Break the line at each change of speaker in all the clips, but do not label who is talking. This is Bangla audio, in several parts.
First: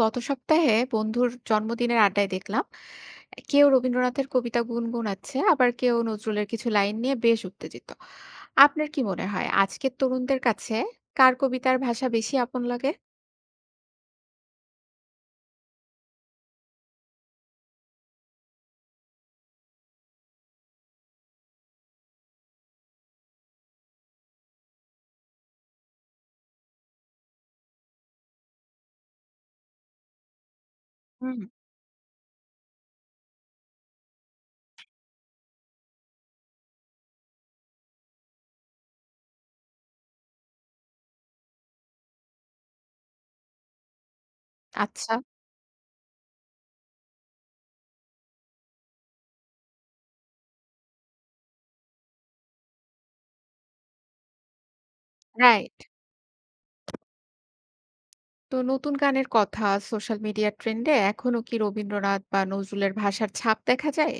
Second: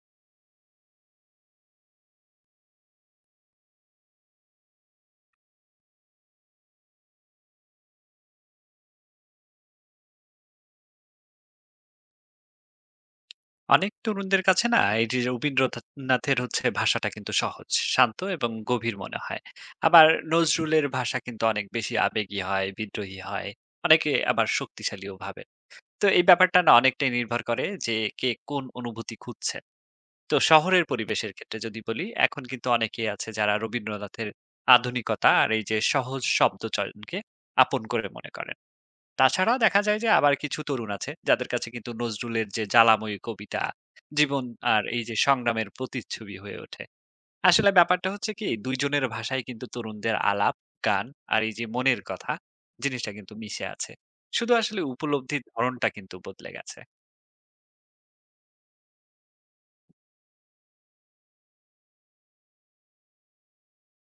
গত সপ্তাহে বন্ধুর জন্মদিনের আড্ডায় দেখলাম কেউ রবীন্দ্রনাথের কবিতা গুনগুনাচ্ছে, আবার কেউ নজরুলের কিছু লাইন নিয়ে বেশ উত্তেজিত। আপনার কি মনে হয় আজকের তরুণদের কাছে কার কবিতার ভাষা বেশি আপন লাগে?
অনেক তরুণদের কাছে না এই যে রবীন্দ্রনাথের হচ্ছে ভাষাটা কিন্তু সহজ শান্ত এবং গভীর মনে হয়। আবার নজরুলের ভাষা কিন্তু অনেক বেশি আবেগী হয়, বিদ্রোহী হয়, অনেকে আবার শক্তিশালীও ভাবে। তো এই ব্যাপারটা না অনেকটাই নির্ভর করে যে কে কোন অনুভূতি খুঁজছে। তো শহরের পরিবেশের
হুম।
ক্ষেত্রে যদি বলি এখন কিন্তু অনেকেই আছে যারা রবীন্দ্রনাথের আধুনিকতা আর এই যে সহজ শব্দ চয়নকে আপন করে মনে করেন। তাছাড়া দেখা যায় যে আবার কিছু তরুণ আছে যাদের কাছে কিন্তু নজরুলের যে জ্বালাময়ী কবিতা, জীবন আর এই
আচ্ছা।
যে সংগ্রামের প্রতিচ্ছবি হয়ে ওঠে। আসলে ব্যাপারটা হচ্ছে কি ২ জনের ভাষায় কিন্তু তরুণদের আলাপ, গান আর এই যে মনের কথা জিনিসটা কিন্তু মিশে আছে। শুধু আসলে উপলব্ধির
রাইট।
ধরনটা কিন্তু বদলে গেছে।
তো নতুন গানের কথা, সোশ্যাল মিডিয়া ট্রেন্ডে এখনো কি রবীন্দ্রনাথ বা নজরুলের ভাষার ছাপ দেখা যায়?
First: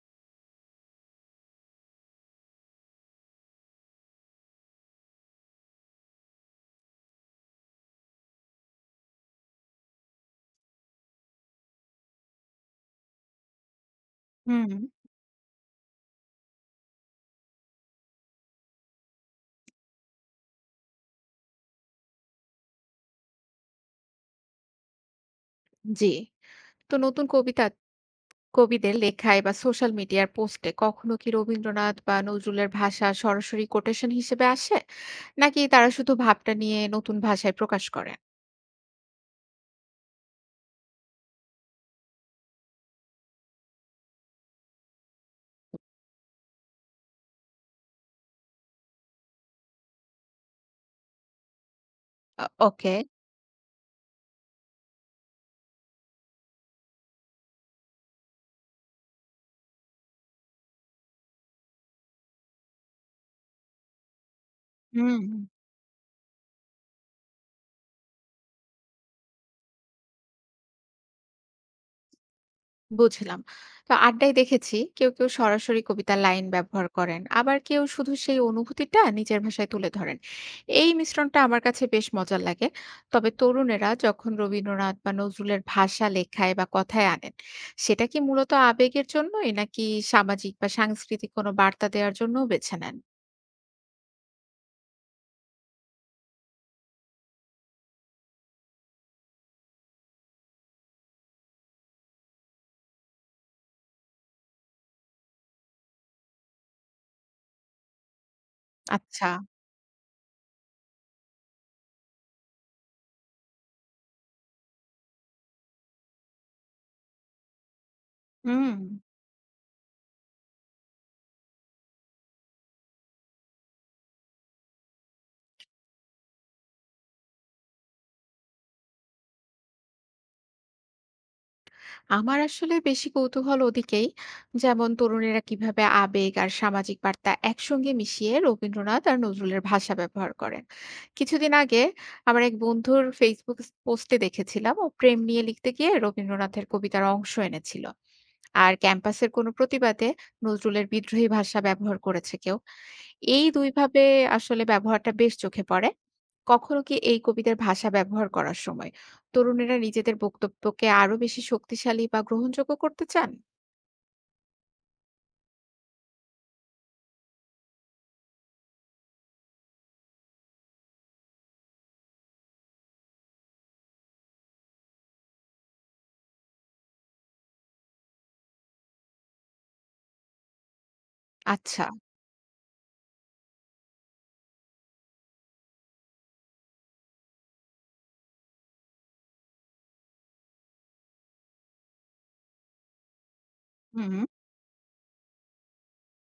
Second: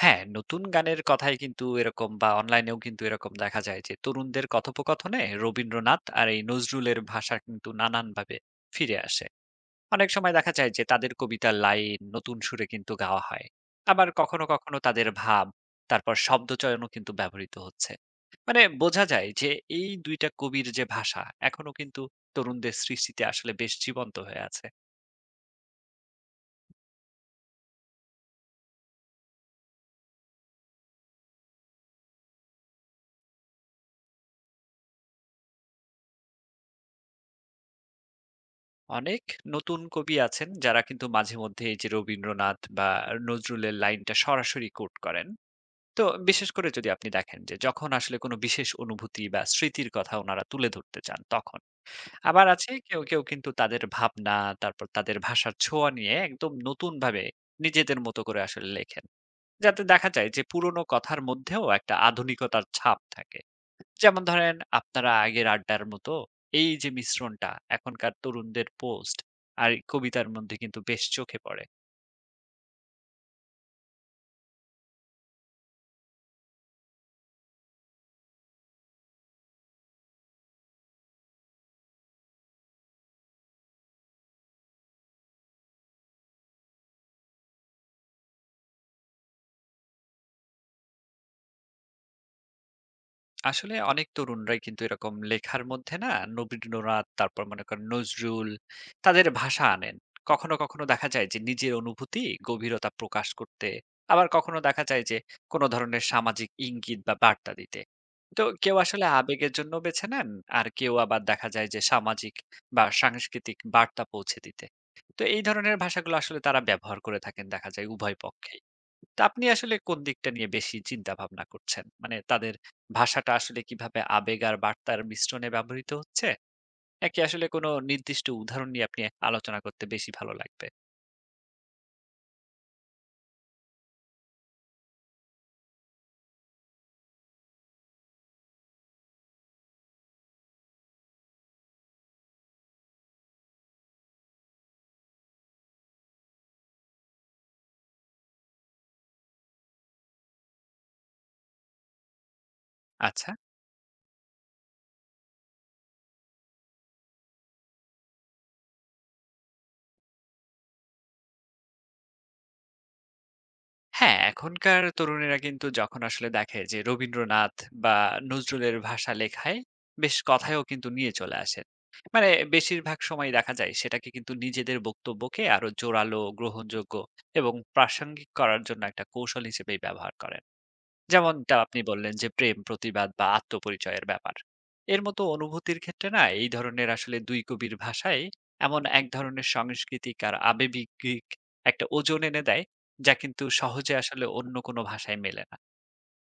হ্যাঁ, নতুন গানের কথাই কিন্তু এরকম বা অনলাইনেও কিন্তু এরকম দেখা যায় যে তরুণদের কথোপকথনে রবীন্দ্রনাথ আর এই নজরুলের ভাষা কিন্তু নানানভাবে ফিরে আসে। অনেক সময় দেখা যায় যে তাদের কবিতার লাইন নতুন সুরে কিন্তু গাওয়া হয়, আবার কখনো
হুম।
কখনো তাদের ভাব তারপর শব্দচয়নও কিন্তু ব্যবহৃত হচ্ছে। মানে বোঝা যায় যে এই দুইটা কবির যে ভাষা এখনো কিন্তু তরুণদের সৃষ্টিতে আসলে বেশ জীবন্ত হয়ে আছে।
জি। তো নতুন কবিতা, কবিদের লেখায় বা সোশ্যাল মিডিয়ার পোস্টে কখনো কি রবীন্দ্রনাথ বা নজরুলের ভাষা সরাসরি কোটেশন হিসেবে আসে, নাকি তারা শুধু ভাবটা নিয়ে নতুন ভাষায় প্রকাশ করেন?
অনেক নতুন কবি আছেন যারা কিন্তু মাঝে মধ্যে এই যে রবীন্দ্রনাথ বা নজরুলের লাইনটা সরাসরি কোট করেন। তো বিশেষ করে যদি আপনি দেখেন যে যখন আসলে কোনো বিশেষ অনুভূতি বা স্মৃতির কথা ওনারা তুলে ধরতে চান তখন আবার আছে
ওকে।
কেউ, কেউ কিন্তু তাদের ভাবনা, তারপর তাদের ভাষার ছোঁয়া নিয়ে একদম নতুনভাবে নিজেদের মতো করে আসলে লেখেন। যাতে দেখা যায় যে পুরনো কথার মধ্যেও একটা আধুনিকতার ছাপ থাকে। যেমন ধরেন আপনারা
হুম।
আগের আড্ডার মতো এই যে মিশ্রণটা এখনকার তরুণদের পোস্ট আর কবিতার মধ্যে কিন্তু বেশ চোখে পড়ে।
বুঝলাম। তো আড্ডায় দেখেছি কেউ, কেউ সরাসরি কবিতার লাইন ব্যবহার করেন। আবার কেউ শুধু সেই অনুভূতিটা নিজের ভাষায় তুলে ধরেন। এই মিশ্রণটা আমার কাছে বেশ মজার লাগে। তবে তরুণেরা যখন রবীন্দ্রনাথ বা নজরুলের ভাষা লেখায় বা কথায় আনেন, সেটা কি মূলত আবেগের জন্যই, নাকি সামাজিক বা সাংস্কৃতিক কোনো বার্তা দেওয়ার জন্যও বেছে নেন?
আসলে অনেক তরুণরাই কিন্তু এরকম লেখার মধ্যে না রবীন্দ্রনাথ তারপর মনে করেন নজরুল তাদের ভাষা আনেন। কখনো কখনো দেখা যায় যে নিজের অনুভূতি গভীরতা প্রকাশ করতে, আবার কখনো দেখা যায় যে কোনো ধরনের সামাজিক ইঙ্গিত বা বার্তা দিতে। তো কেউ আসলে
আচ্ছা।
আবেগের জন্য বেছে নেন, আর কেউ আবার দেখা যায় যে সামাজিক বা সাংস্কৃতিক বার্তা পৌঁছে দিতে। তো এই ধরনের ভাষাগুলো আসলে তারা ব্যবহার করে থাকেন দেখা যায় উভয় পক্ষে।
হুম।
তা আপনি আসলে কোন দিকটা নিয়ে বেশি চিন্তা ভাবনা করছেন? মানে তাদের ভাষাটা আসলে কিভাবে আবেগ আর বার্তার মিশ্রণে ব্যবহৃত হচ্ছে? নাকি আসলে কোনো নির্দিষ্ট উদাহরণ নিয়ে আপনি আলোচনা করতে বেশি ভালো লাগবে?
আমার আসলে বেশি কৌতূহল ওদিকেই, যেমন তরুণেরা কিভাবে আবেগ আর সামাজিক বার্তা একসঙ্গে মিশিয়ে রবীন্দ্রনাথ আর নজরুলের ভাষা ব্যবহার করেন। কিছুদিন আগে আমার এক বন্ধুর ফেসবুক পোস্টে দেখেছিলাম ও প্রেম নিয়ে লিখতে গিয়ে রবীন্দ্রনাথের কবিতার অংশ এনেছিল, আর ক্যাম্পাসের কোনো প্রতিবাদে নজরুলের বিদ্রোহী ভাষা ব্যবহার করেছে কেউ।
আচ্ছা।
এই ২ ভাবে আসলে ব্যবহারটা বেশ চোখে পড়ে। কখনো কি এই কবিদের ভাষা ব্যবহার করার সময় তরুণেরা নিজেদের বক্তব্যকে আরো বেশি শক্তিশালী বা গ্রহণযোগ্য করতে চান?
হ্যাঁ, এখনকার তরুণেরা কিন্তু যখন আসলে দেখে যে রবীন্দ্রনাথ বা নজরুলের ভাষা লেখায় বেশ কথায়ও কিন্তু নিয়ে চলে আসেন। মানে বেশিরভাগ সময় দেখা যায় সেটাকে কিন্তু নিজেদের বক্তব্যকে আরো জোরালো, গ্রহণযোগ্য এবং প্রাসঙ্গিক করার জন্য একটা কৌশল হিসেবেই ব্যবহার করেন। যেমনটা আপনি
আচ্ছা।
বললেন যে প্রেম, প্রতিবাদ বা আত্মপরিচয়ের ব্যাপার। এর মতো অনুভূতির ক্ষেত্রে না এই ধরনের আসলে ২ কবির ভাষায় এমন এক ধরনের সাংস্কৃতিক আর আবেগিক একটা ওজন এনে দেয়, যা কিন্তু সহজে আসলে
হুম।
অন্য কোনো ভাষায় মেলে না।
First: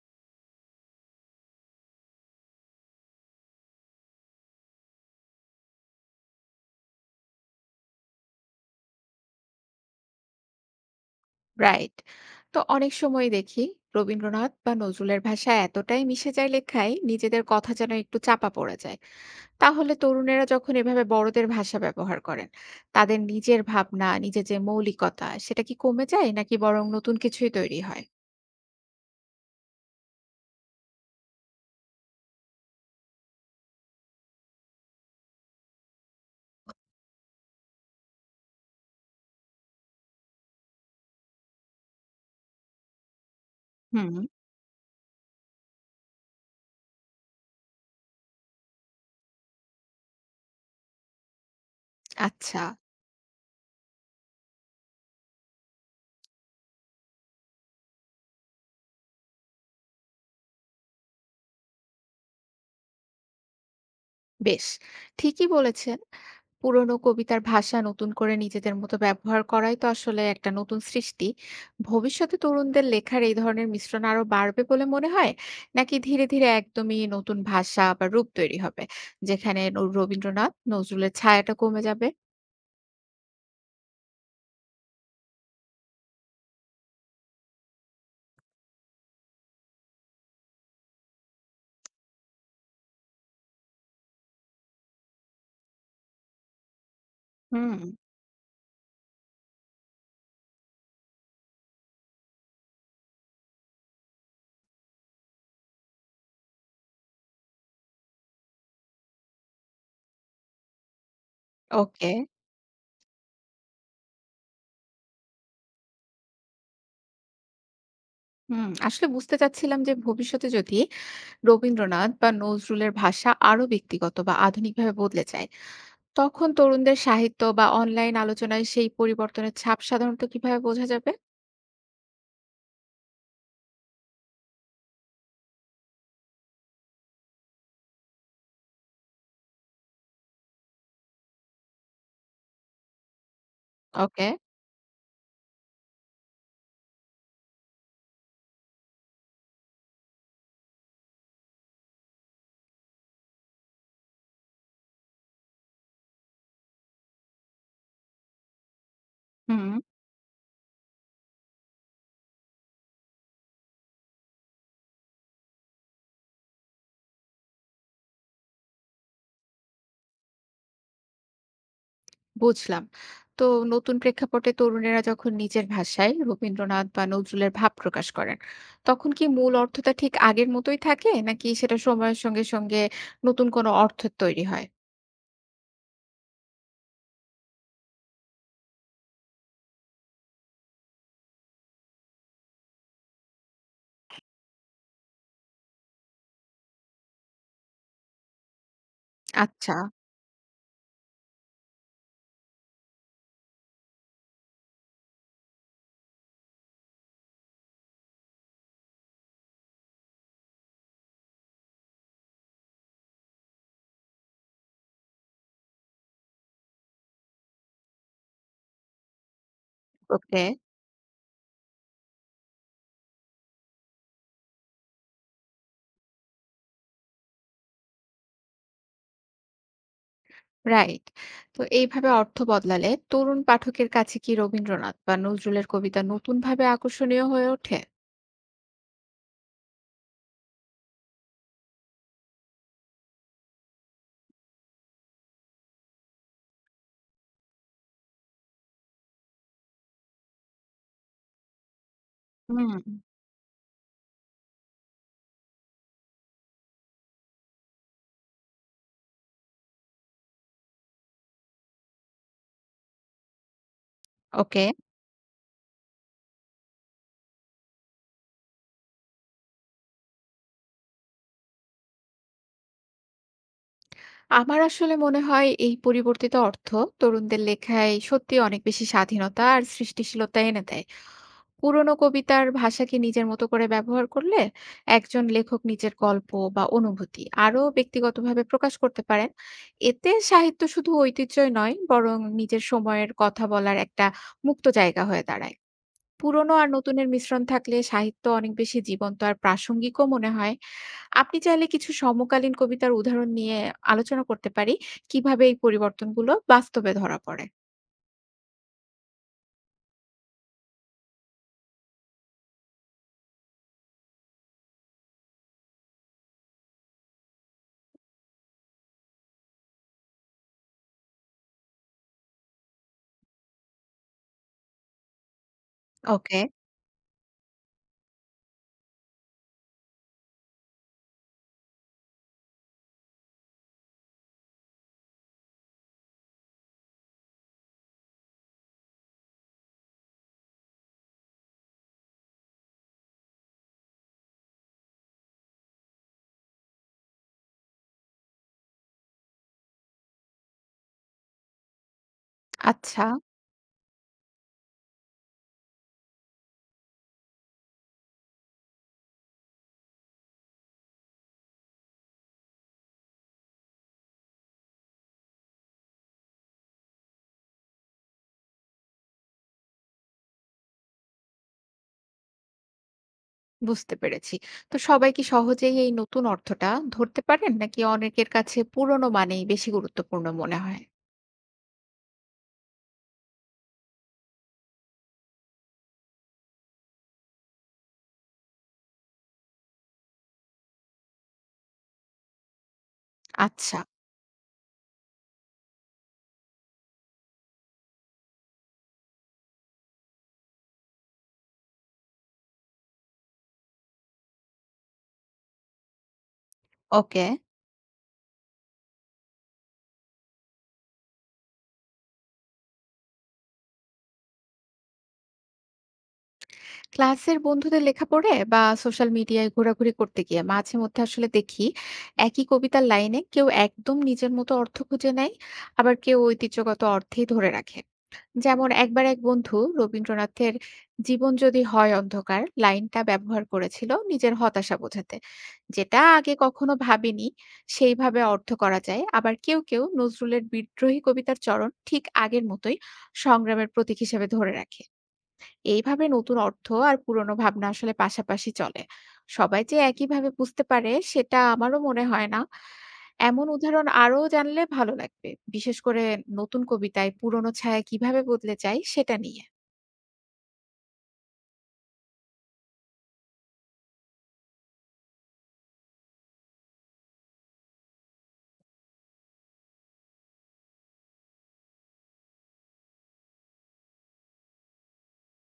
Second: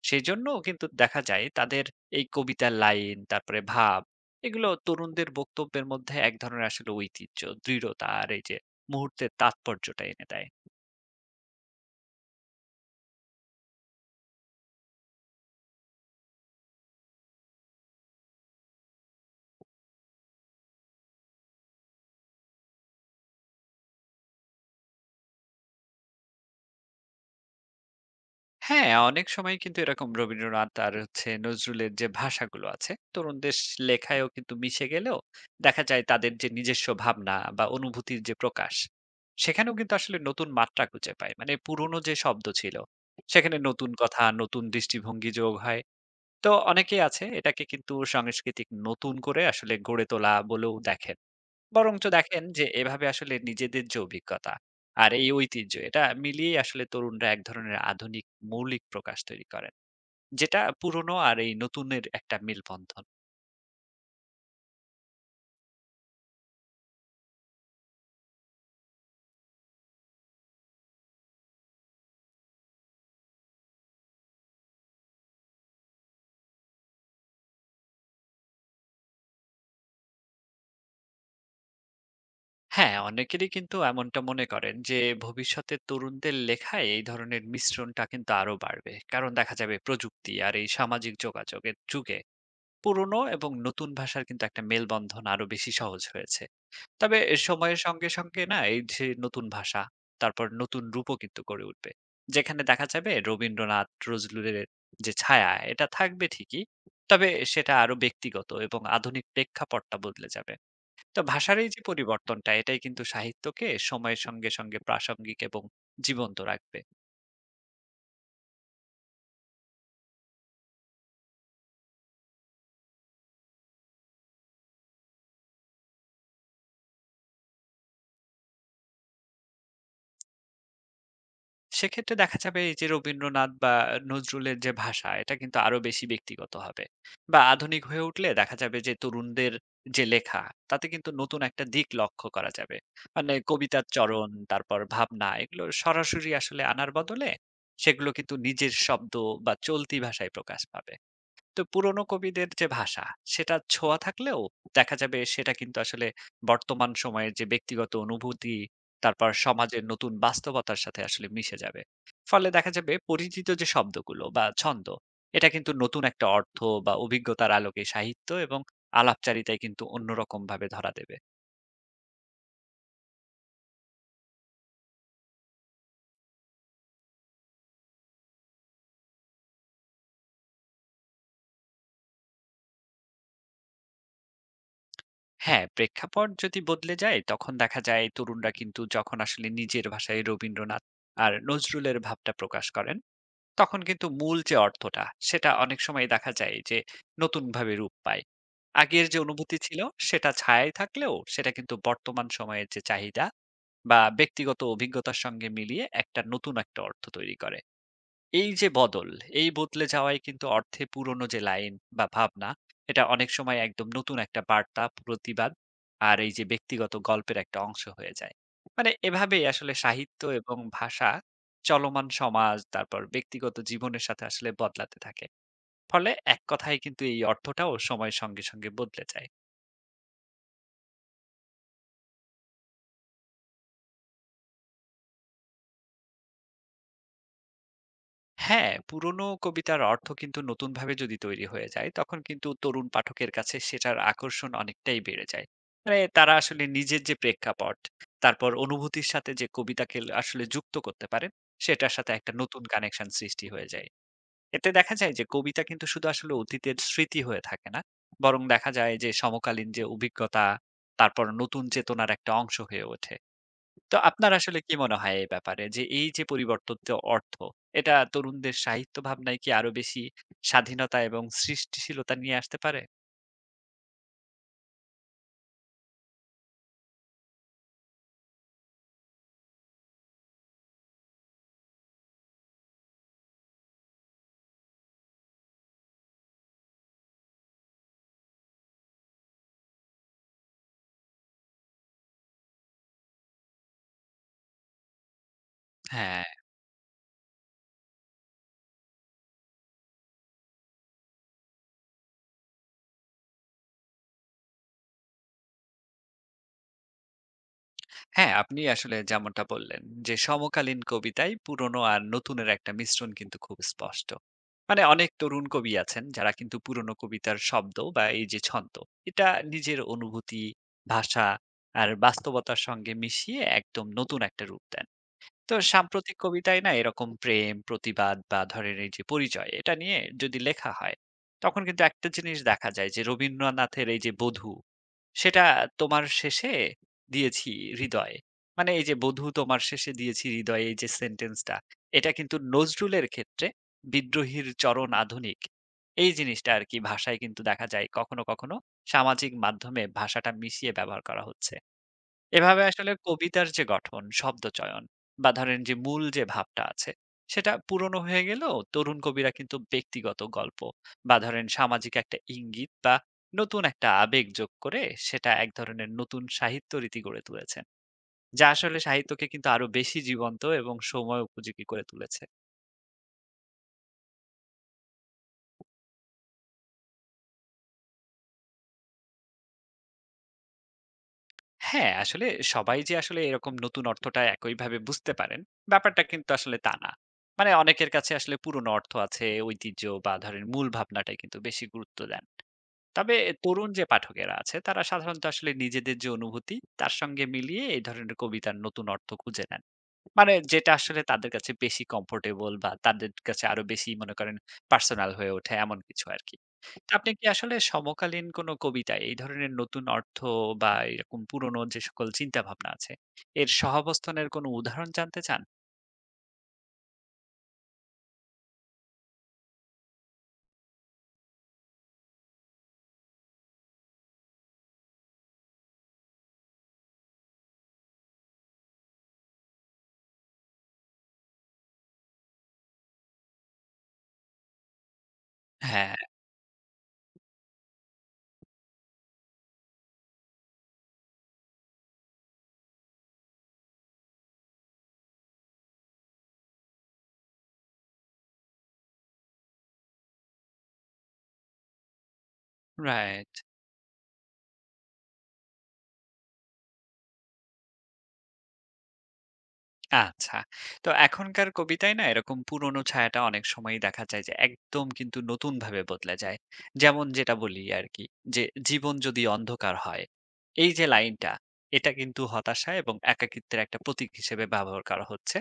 সেজন্য কিন্তু দেখা যায় তাদের এই কবিতার লাইন, তারপরে ভাব এগুলো তরুণদের বক্তব্যের মধ্যে এক ধরনের আসলে ঐতিহ্য, দৃঢ়তা আর এই যে মুহূর্তের তাৎপর্যটা এনে দেয়।
রাইট। তো অনেক সময় দেখি রবীন্দ্রনাথ বা নজরুলের ভাষা এতটাই মিশে যায় লেখায়, নিজেদের কথা যেন একটু চাপা পড়ে যায়। তাহলে তরুণেরা যখন এভাবে বড়দের ভাষা ব্যবহার করেন, তাদের নিজের ভাবনা, নিজের যে মৌলিকতা, সেটা কি কমে যায় নাকি বরং নতুন কিছুই তৈরি হয়?
হ্যাঁ, অনেক সময় কিন্তু এরকম রবীন্দ্রনাথ আর হচ্ছে নজরুলের যে ভাষাগুলো আছে, তরুণদের লেখায়ও কিন্তু মিশে গেলেও দেখা যায় তাদের যে নিজস্ব ভাবনা বা অনুভূতির যে প্রকাশ, সেখানেও কিন্তু আসলে নতুন মাত্রা খুঁজে পায়। মানে পুরনো যে শব্দ ছিল, সেখানে নতুন
হুম।
কথা, নতুন দৃষ্টিভঙ্গি যোগ হয়। তো অনেকেই আছে এটাকে কিন্তু সাংস্কৃতিক নতুন করে আসলে গড়ে তোলা বলেও দেখেন। বরঞ্চ দেখেন
আচ্ছা।
যে এভাবে আসলে নিজেদের যে অভিজ্ঞতা আর এই ঐতিহ্য এটা মিলিয়ে আসলে তরুণরা এক ধরনের আধুনিক মৌলিক প্রকাশ তৈরি করেন, যেটা পুরনো আর এই নতুনের একটা মিলবন্ধন।
বেশ। ঠিকই বলেছেন। পুরনো কবিতার ভাষা নতুন করে নিজেদের মতো ব্যবহার করাই তো আসলে একটা নতুন সৃষ্টি। ভবিষ্যতে তরুণদের লেখার এই ধরনের মিশ্রণ আরো বাড়বে বলে মনে হয়? নাকি ধীরে ধীরে একদমই নতুন ভাষা বা রূপ তৈরি হবে, যেখানে রবীন্দ্রনাথ, নজরুলের ছায়াটা কমে যাবে?
হ্যাঁ অনেকেরই কিন্তু এমনটা মনে করেন যে ভবিষ্যতে তরুণদের লেখায় এই ধরনের মিশ্রণটা কিন্তু আরো বাড়বে, কারণ দেখা যাবে প্রযুক্তি আর এই সামাজিক যোগাযোগের যুগে পুরনো এবং নতুন ভাষার কিন্তু একটা মেলবন্ধন আরো বেশি সহজ হয়েছে। তবে
হুম।
সময়ের সঙ্গে, সঙ্গে না এই যে নতুন ভাষা, তারপর নতুন রূপও কিন্তু গড়ে উঠবে। যেখানে দেখা যাবে রবীন্দ্রনাথ, নজরুলের যে ছায়া এটা থাকবে ঠিকই। তবে সেটা আরো ব্যক্তিগত এবং আধুনিক প্রেক্ষাপটটা বদলে যাবে। তো ভাষার এই যে
ওকে।
পরিবর্তনটা এটাই কিন্তু সাহিত্যকে সময়ের সঙ্গে, সঙ্গে প্রাসঙ্গিক এবং জীবন্ত রাখবে।
হুম, আসলে বুঝতে চাচ্ছিলাম যে ভবিষ্যতে যদি রবীন্দ্রনাথ বা নজরুলের ভাষা আরো ব্যক্তিগত বা আধুনিকভাবে বদলে যায়, তখন তরুণদের সাহিত্য বা অনলাইন আলোচনায় সেই পরিবর্তনের ছাপ সাধারণত কিভাবে বোঝা যাবে?
সেক্ষেত্রে দেখা যাবে এই যে রবীন্দ্রনাথ বা নজরুলের যে ভাষা এটা কিন্তু আরো বেশি ব্যক্তিগত হবে বা আধুনিক হয়ে উঠলে দেখা যাবে যে তরুণদের যে লেখা তাতে কিন্তু নতুন একটা দিক লক্ষ্য করা যাবে। মানে কবিতার
ওকে।
চরণ তারপর ভাবনা এগুলো সরাসরি আসলে আনার বদলে সেগুলো কিন্তু নিজের শব্দ বা চলতি ভাষায় প্রকাশ পাবে। তো পুরোনো কবিদের যে ভাষা সেটা ছোঁয়া থাকলেও দেখা যাবে সেটা কিন্তু আসলে বর্তমান সময়ের যে ব্যক্তিগত অনুভূতি তারপর
হুম।
সমাজের নতুন বাস্তবতার সাথে আসলে মিশে যাবে। ফলে দেখা যাবে পরিচিত যে শব্দগুলো বা ছন্দ এটা কিন্তু নতুন একটা অর্থ বা অভিজ্ঞতার আলোকে সাহিত্য এবং আলাপচারিতায় কিন্তু অন্যরকম ভাবে ধরা দেবে।
বুঝলাম। তো নতুন প্রেক্ষাপটে তরুণেরা যখন নিজের ভাষায় রবীন্দ্রনাথ বা নজরুলের ভাব প্রকাশ করেন, তখন কি মূল অর্থটা ঠিক আগের মতোই থাকে, নাকি সেটা সময়ের সঙ্গে সঙ্গে নতুন কোনো অর্থ তৈরি হয়?
হ্যাঁ প্রেক্ষাপট যদি বদলে যায় তখন দেখা যায় তরুণরা কিন্তু যখন আসলে নিজের ভাষায় রবীন্দ্রনাথ আর নজরুলের ভাবটা প্রকাশ করেন তখন কিন্তু মূল যে অর্থটা সেটা অনেক সময় দেখা যায় যে নতুনভাবে রূপ পায়। আগের যে অনুভূতি
আচ্ছা।
ছিল সেটা ছায়ায় থাকলেও সেটা কিন্তু বর্তমান সময়ের যে চাহিদা বা ব্যক্তিগত অভিজ্ঞতার সঙ্গে মিলিয়ে একটা নতুন একটা অর্থ তৈরি করে। এই যে বদল, এই বদলে যাওয়ায় কিন্তু অর্থে পুরনো যে লাইন বা ভাবনা, এটা অনেক সময় একদম নতুন একটা বার্তা, প্রতিবাদ আর এই যে ব্যক্তিগত গল্পের একটা অংশ হয়ে যায়। মানে এভাবেই আসলে সাহিত্য
ওকে।
এবং ভাষা চলমান সমাজ, তারপর ব্যক্তিগত জীবনের সাথে আসলে বদলাতে থাকে। ফলে এক কথায় কিন্তু এই অর্থটাও সময়ের সঙ্গে, সঙ্গে বদলে যায়।
রাইট। তো এইভাবে অর্থ বদলালে তরুণ পাঠকের কাছে কি রবীন্দ্রনাথ বা নজরুলের কবিতা নতুনভাবে আকর্ষণীয় হয়ে ওঠে?
হ্যাঁ, পুরোনো কবিতার অর্থ কিন্তু নতুনভাবে যদি তৈরি হয়ে যায়, তখন কিন্তু তরুণ পাঠকের কাছে সেটার আকর্ষণ অনেকটাই বেড়ে যায়। মানে তারা আসলে নিজের যে প্রেক্ষাপট, তারপর অনুভূতির সাথে যে কবিতাকে আসলে যুক্ত করতে পারে, সেটার সাথে একটা নতুন
হুম।
কানেকশন সৃষ্টি হয়ে যায়। এতে দেখা যায় যে কবিতা কিন্তু শুধু আসলে অতীতের স্মৃতি হয়ে থাকে না, বরং দেখা যায় যে সমকালীন যে অভিজ্ঞতা, তারপর নতুন চেতনার একটা অংশ হয়ে ওঠে। তো আপনার আসলে
ওকে।
কি মনে হয় এই ব্যাপারে? যে এই যে পরিবর্তিত অর্থ, এটা তরুণদের সাহিত্য ভাবনায় কি আরো বেশি স্বাধীনতা এবং সৃষ্টিশীলতা নিয়ে আসতে পারে?
আমার আসলে মনে হয় এই পরিবর্তিত অর্থ তরুণদের লেখায় সত্যি অনেক বেশি স্বাধীনতা আর সৃষ্টিশীলতা এনে দেয়। পুরোনো কবিতার ভাষাকে নিজের মতো করে ব্যবহার করলে একজন লেখক নিজের গল্প বা অনুভূতি আরো ব্যক্তিগতভাবে প্রকাশ করতে পারেন। এতে সাহিত্য শুধু ঐতিহ্যই নয়, বরং নিজের সময়ের কথা বলার একটা মুক্ত জায়গা হয়ে দাঁড়ায়।
হ্যাঁ,
পুরোনো আর নতুনের মিশ্রণ থাকলে সাহিত্য অনেক বেশি জীবন্ত আর প্রাসঙ্গিকও মনে হয়। আপনি চাইলে কিছু সমকালীন কবিতার উদাহরণ নিয়ে আলোচনা করতে পারি, কিভাবে এই পরিবর্তনগুলো বাস্তবে ধরা পড়ে।
হ্যাঁ, আপনি আসলে যেমনটা বললেন যে সমকালীন কবিতায় পুরনো আর নতুনের একটা মিশ্রণ কিন্তু খুব স্পষ্ট। মানে অনেক তরুণ কবি আছেন যারা কিন্তু পুরনো কবিতার শব্দ বা এই যে ছন্দ, এটা নিজের অনুভূতি, ভাষা আর বাস্তবতার সঙ্গে মিশিয়ে একদম নতুন একটা রূপ দেন। তো সাম্প্রতিক
ওকে।
কবিতায় না এরকম প্রেম প্রতিবাদ বা ধরেন এই যে পরিচয় এটা নিয়ে যদি লেখা হয় তখন কিন্তু একটা জিনিস দেখা যায় যে রবীন্দ্রনাথের এই যে বধূ সেটা তোমার শেষে দিয়েছি হৃদয়, মানে এই যে বধূ তোমার শেষে দিয়েছি হৃদয় এই যে সেন্টেন্সটা এটা কিন্তু নজরুলের ক্ষেত্রে বিদ্রোহীর চরণ আধুনিক এই জিনিসটা আর কি ভাষায় কিন্তু দেখা যায় কখনো কখনো সামাজিক মাধ্যমে ভাষাটা মিশিয়ে ব্যবহার করা হচ্ছে। এভাবে আসলে
আচ্ছা,
কবিতার যে গঠন, শব্দচয়ন বা ধরেন যে মূল যে ভাবটা আছে, সেটা পুরনো হয়ে গেলেও তরুণ কবিরা কিন্তু ব্যক্তিগত গল্প বা ধরেন সামাজিক একটা ইঙ্গিত বা নতুন একটা আবেগ যোগ করে সেটা এক ধরনের নতুন সাহিত্য রীতি গড়ে তুলেছেন। যা আসলে সাহিত্যকে কিন্তু আরো বেশি জীবন্ত এবং সময় উপযোগী করে তুলেছে।
বুঝতে পেরেছি। তো সবাই কি সহজেই এই নতুন অর্থটা ধরতে পারেন, নাকি অনেকের কাছে পুরনো মানেই বেশি গুরুত্বপূর্ণ মনে হয়?
হ্যাঁ, আসলে সবাই যে আসলে এরকম নতুন অর্থটা একইভাবে বুঝতে পারেন, ব্যাপারটা কিন্তু আসলে তা না। মানে অনেকের কাছে আসলে পুরনো অর্থ আছে, ঐতিহ্য বা ধরেন মূল ভাবনাটাই কিন্তু বেশি গুরুত্ব দেন। তবে তরুণ
আচ্ছা।
যে পাঠকেরা আছে তারা সাধারণত আসলে নিজেদের যে অনুভূতি তার সঙ্গে মিলিয়ে এই ধরনের কবিতার নতুন অর্থ খুঁজে নেন। মানে যেটা আসলে তাদের কাছে বেশি কমফোর্টেবল বা তাদের কাছে আরো বেশি মনে করেন পার্সোনাল হয়ে ওঠে এমন কিছু আরকি। আপনি কি
ওকে।
আসলে সমকালীন কোনো কবিতায় এই ধরনের নতুন অর্থ বা এরকম পুরনো যে সকল চিন্তাভাবনা আছে, এর সহাবস্থানের কোনো উদাহরণ জানতে চান?
ক্লাসের বন্ধুদের লেখা পড়ে বা সোশ্যাল মিডিয়ায় ঘোরাঘুরি করতে গিয়ে মাঝে মধ্যে আসলে দেখি একই কবিতার লাইনে কেউ একদম নিজের মতো অর্থ খুঁজে নেয়, আবার কেউ ঐতিহ্যগত অর্থেই ধরে রাখে। যেমন একবার এক বন্ধু রবীন্দ্রনাথের "জীবন যদি হয় অন্ধকার" লাইনটা ব্যবহার করেছিল নিজের হতাশা বোঝাতে,
হ্যাঁ,
যেটা আগে কখনো ভাবেনি সেইভাবে অর্থ করা যায়। আবার কেউ কেউ নজরুলের বিদ্রোহী কবিতার চরণ ঠিক আগের মতোই সংগ্রামের প্রতীক হিসেবে ধরে রাখে। এইভাবে নতুন অর্থ আর পুরনো ভাবনা আসলে পাশাপাশি চলে। সবাই যে একইভাবে বুঝতে পারে, সেটা আমারও মনে হয় না।
রাইট।
এমন উদাহরণ আরও জানলে ভালো লাগবে। বিশেষ করে নতুন কবিতায় পুরনো ছায়া কিভাবে বদলে যায় সেটা নিয়ে।
আচ্ছা। তো এখনকার কবিতায় না এরকম পুরনো ছায়াটা অনেক সময়ই দেখা যায় যে একদম কিন্তু নতুনভাবে বদলে যায়। যেমন যেটা বলি আরকি যে, "জীবন যদি অন্ধকার হয়" এই যে লাইনটা, এটা কিন্তু হতাশা এবং একাকিত্বের একটা প্রতীক হিসেবে ব্যবহার করা হচ্ছে।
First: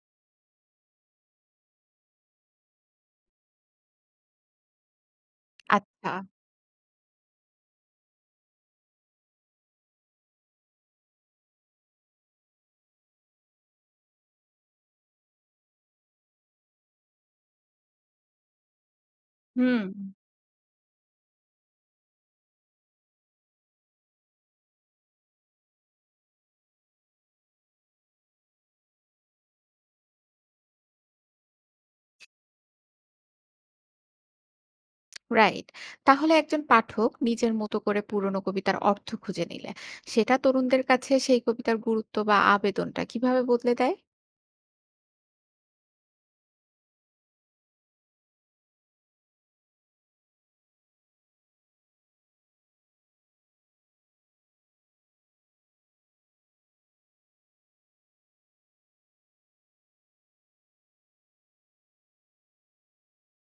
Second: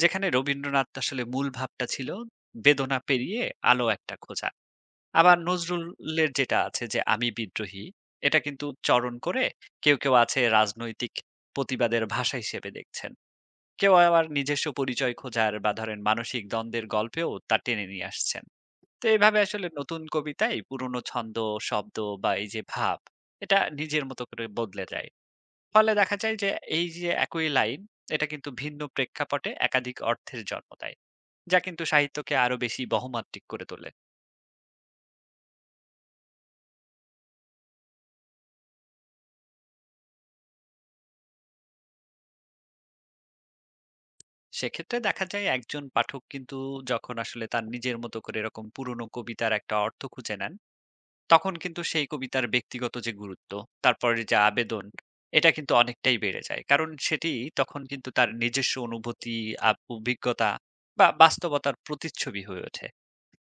যেখানে রবীন্দ্রনাথ আসলে মূল ভাবটা ছিল বেদনা পেরিয়ে আলো একটা খোঁজা। আবার
আচ্ছা।
নজরুলের যেটা আছে যে, "আমি বিদ্রোহী" এটা কিন্তু চরণ করে কেউ, কেউ আছে রাজনৈতিক প্রতিবাদের ভাষা হিসেবে দেখছেন। কেউ আবার নিজস্ব পরিচয় খোঁজার বা ধরেন মানসিক দ্বন্দ্বের গল্পেও তা টেনে নিয়ে আসছেন। তো এইভাবে আসলে
হুম।
নতুন কবিতায় পুরনো ছন্দ, শব্দ বা এই যে ভাব এটা নিজের মতো করে বদলে যায়। ফলে দেখা যায় যে এই যে একই লাইন এটা কিন্তু ভিন্ন প্রেক্ষাপটে একাধিক অর্থের জন্ম দেয়, যা কিন্তু সাহিত্যকে আরো বেশি বহমাত্রিক করে তোলে।
রাইট। তাহলে একজন পাঠক নিজের মতো করে পুরনো কবিতার অর্থ খুঁজে নিলে, সেটা তরুণদের কাছে সেই কবিতার গুরুত্ব বা আবেদনটা কিভাবে বদলে দেয়?
সেক্ষেত্রে দেখা যায় একজন পাঠক কিন্তু যখন আসলে তার নিজের মতো করে এরকম পুরনো কবিতার একটা অর্থ খুঁজে নেন তখন কিন্তু সেই কবিতার ব্যক্তিগত যে গুরুত্ব, তারপরে যে আবেদন, এটা কিন্তু অনেকটাই বেড়ে যায়। কারণ সেটি তখন কিন্তু তার নিজস্ব অনুভূতি, অভিজ্ঞতা বা বাস্তবতার প্রতিচ্ছবি হয়ে ওঠে।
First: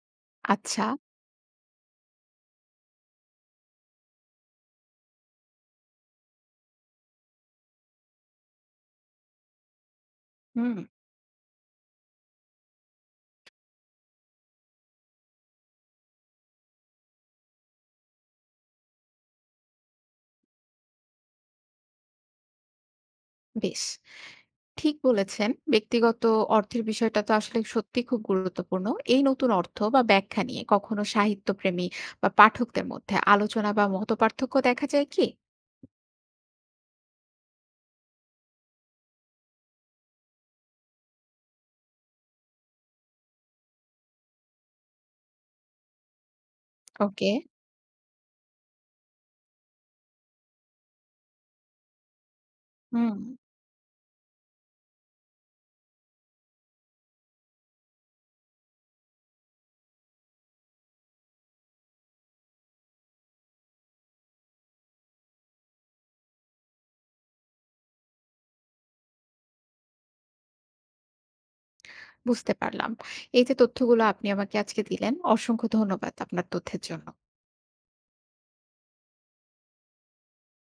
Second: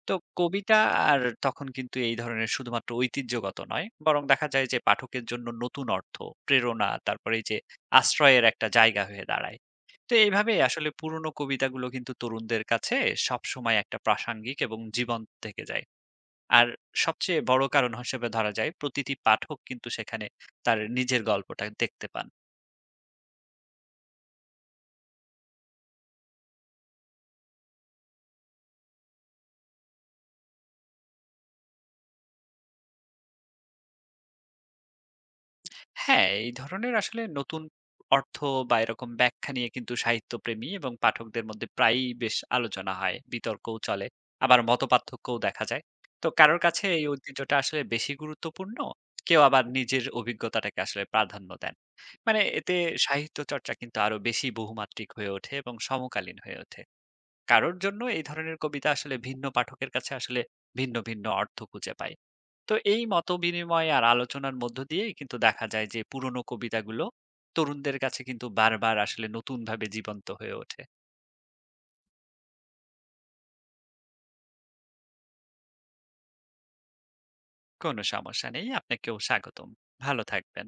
তো কবিতা
আচ্ছা।
আর তখন কিন্তু এই ধরনের শুধুমাত্র ঐতিহ্যগত নয়, বরং দেখা যায় যে পাঠকের জন্য নতুন অর্থ, প্রেরণা, তারপরে এই যে আশ্রয়ের একটা জায়গা হয়ে দাঁড়ায়। তো এইভাবে
হুম।
আসলে পুরনো কবিতাগুলো কিন্তু তরুণদের কাছে সবসময় একটা প্রাসঙ্গিক এবং জীবন্ত থেকে যায়। আর সবচেয়ে বড় কারণ হিসেবে ধরা যায় প্রতিটি পাঠক কিন্তু সেখানে তার নিজের গল্পটা দেখতে পান।
বেশ। ঠিক বলেছেন। ব্যক্তিগত অর্থের বিষয়টা তো আসলে সত্যি খুব গুরুত্বপূর্ণ। এই নতুন অর্থ বা ব্যাখ্যা নিয়ে কখনো সাহিত্যপ্রেমী বা পাঠকদের মধ্যে আলোচনা বা মতপার্থক্য দেখা যায় কি?
হ্যাঁ, এই ধরনের আসলে নতুন অর্থ বা এরকম ব্যাখ্যা নিয়ে কিন্তু সাহিত্যপ্রেমী এবং পাঠকদের মধ্যে প্রায়ই বেশ আলোচনা হয়, বিতর্কও চলে, আবার মতপার্থক্যও দেখা যায়। তো কারোর কাছে এই
ওকে।
ঐতিহ্যটা আসলে বেশি গুরুত্বপূর্ণ, কেউ আবার নিজের অভিজ্ঞতাটাকে আসলে প্রাধান্য দেন। মানে এতে
হুম।
সাহিত্য চর্চা কিন্তু আরো বেশি বহুমাত্রিক হয়ে ওঠে এবং সমকালীন হয়ে ওঠে। কারোর জন্য এই ধরনের কবিতা আসলে ভিন্ন পাঠকের কাছে আসলে ভিন্ন ভিন্ন অর্থ খুঁজে পায়। তো এই মতবিনিময় আর আলোচনার মধ্য দিয়েই কিন্তু দেখা যায় যে পুরনো কবিতাগুলো তরুণদের কাছে কিন্তু বারবার আসলে নতুনভাবে জীবন্ত হয়ে ওঠে।
বুঝতে পারলাম। এই যে তথ্যগুলো আপনি আমাকে আজকে দিলেন, অসংখ্য ধন্যবাদ আপনার তথ্যের জন্য।
কোনো সমস্যা নেই। আপনাকেও স্বাগতম। ভালো থাকবেন।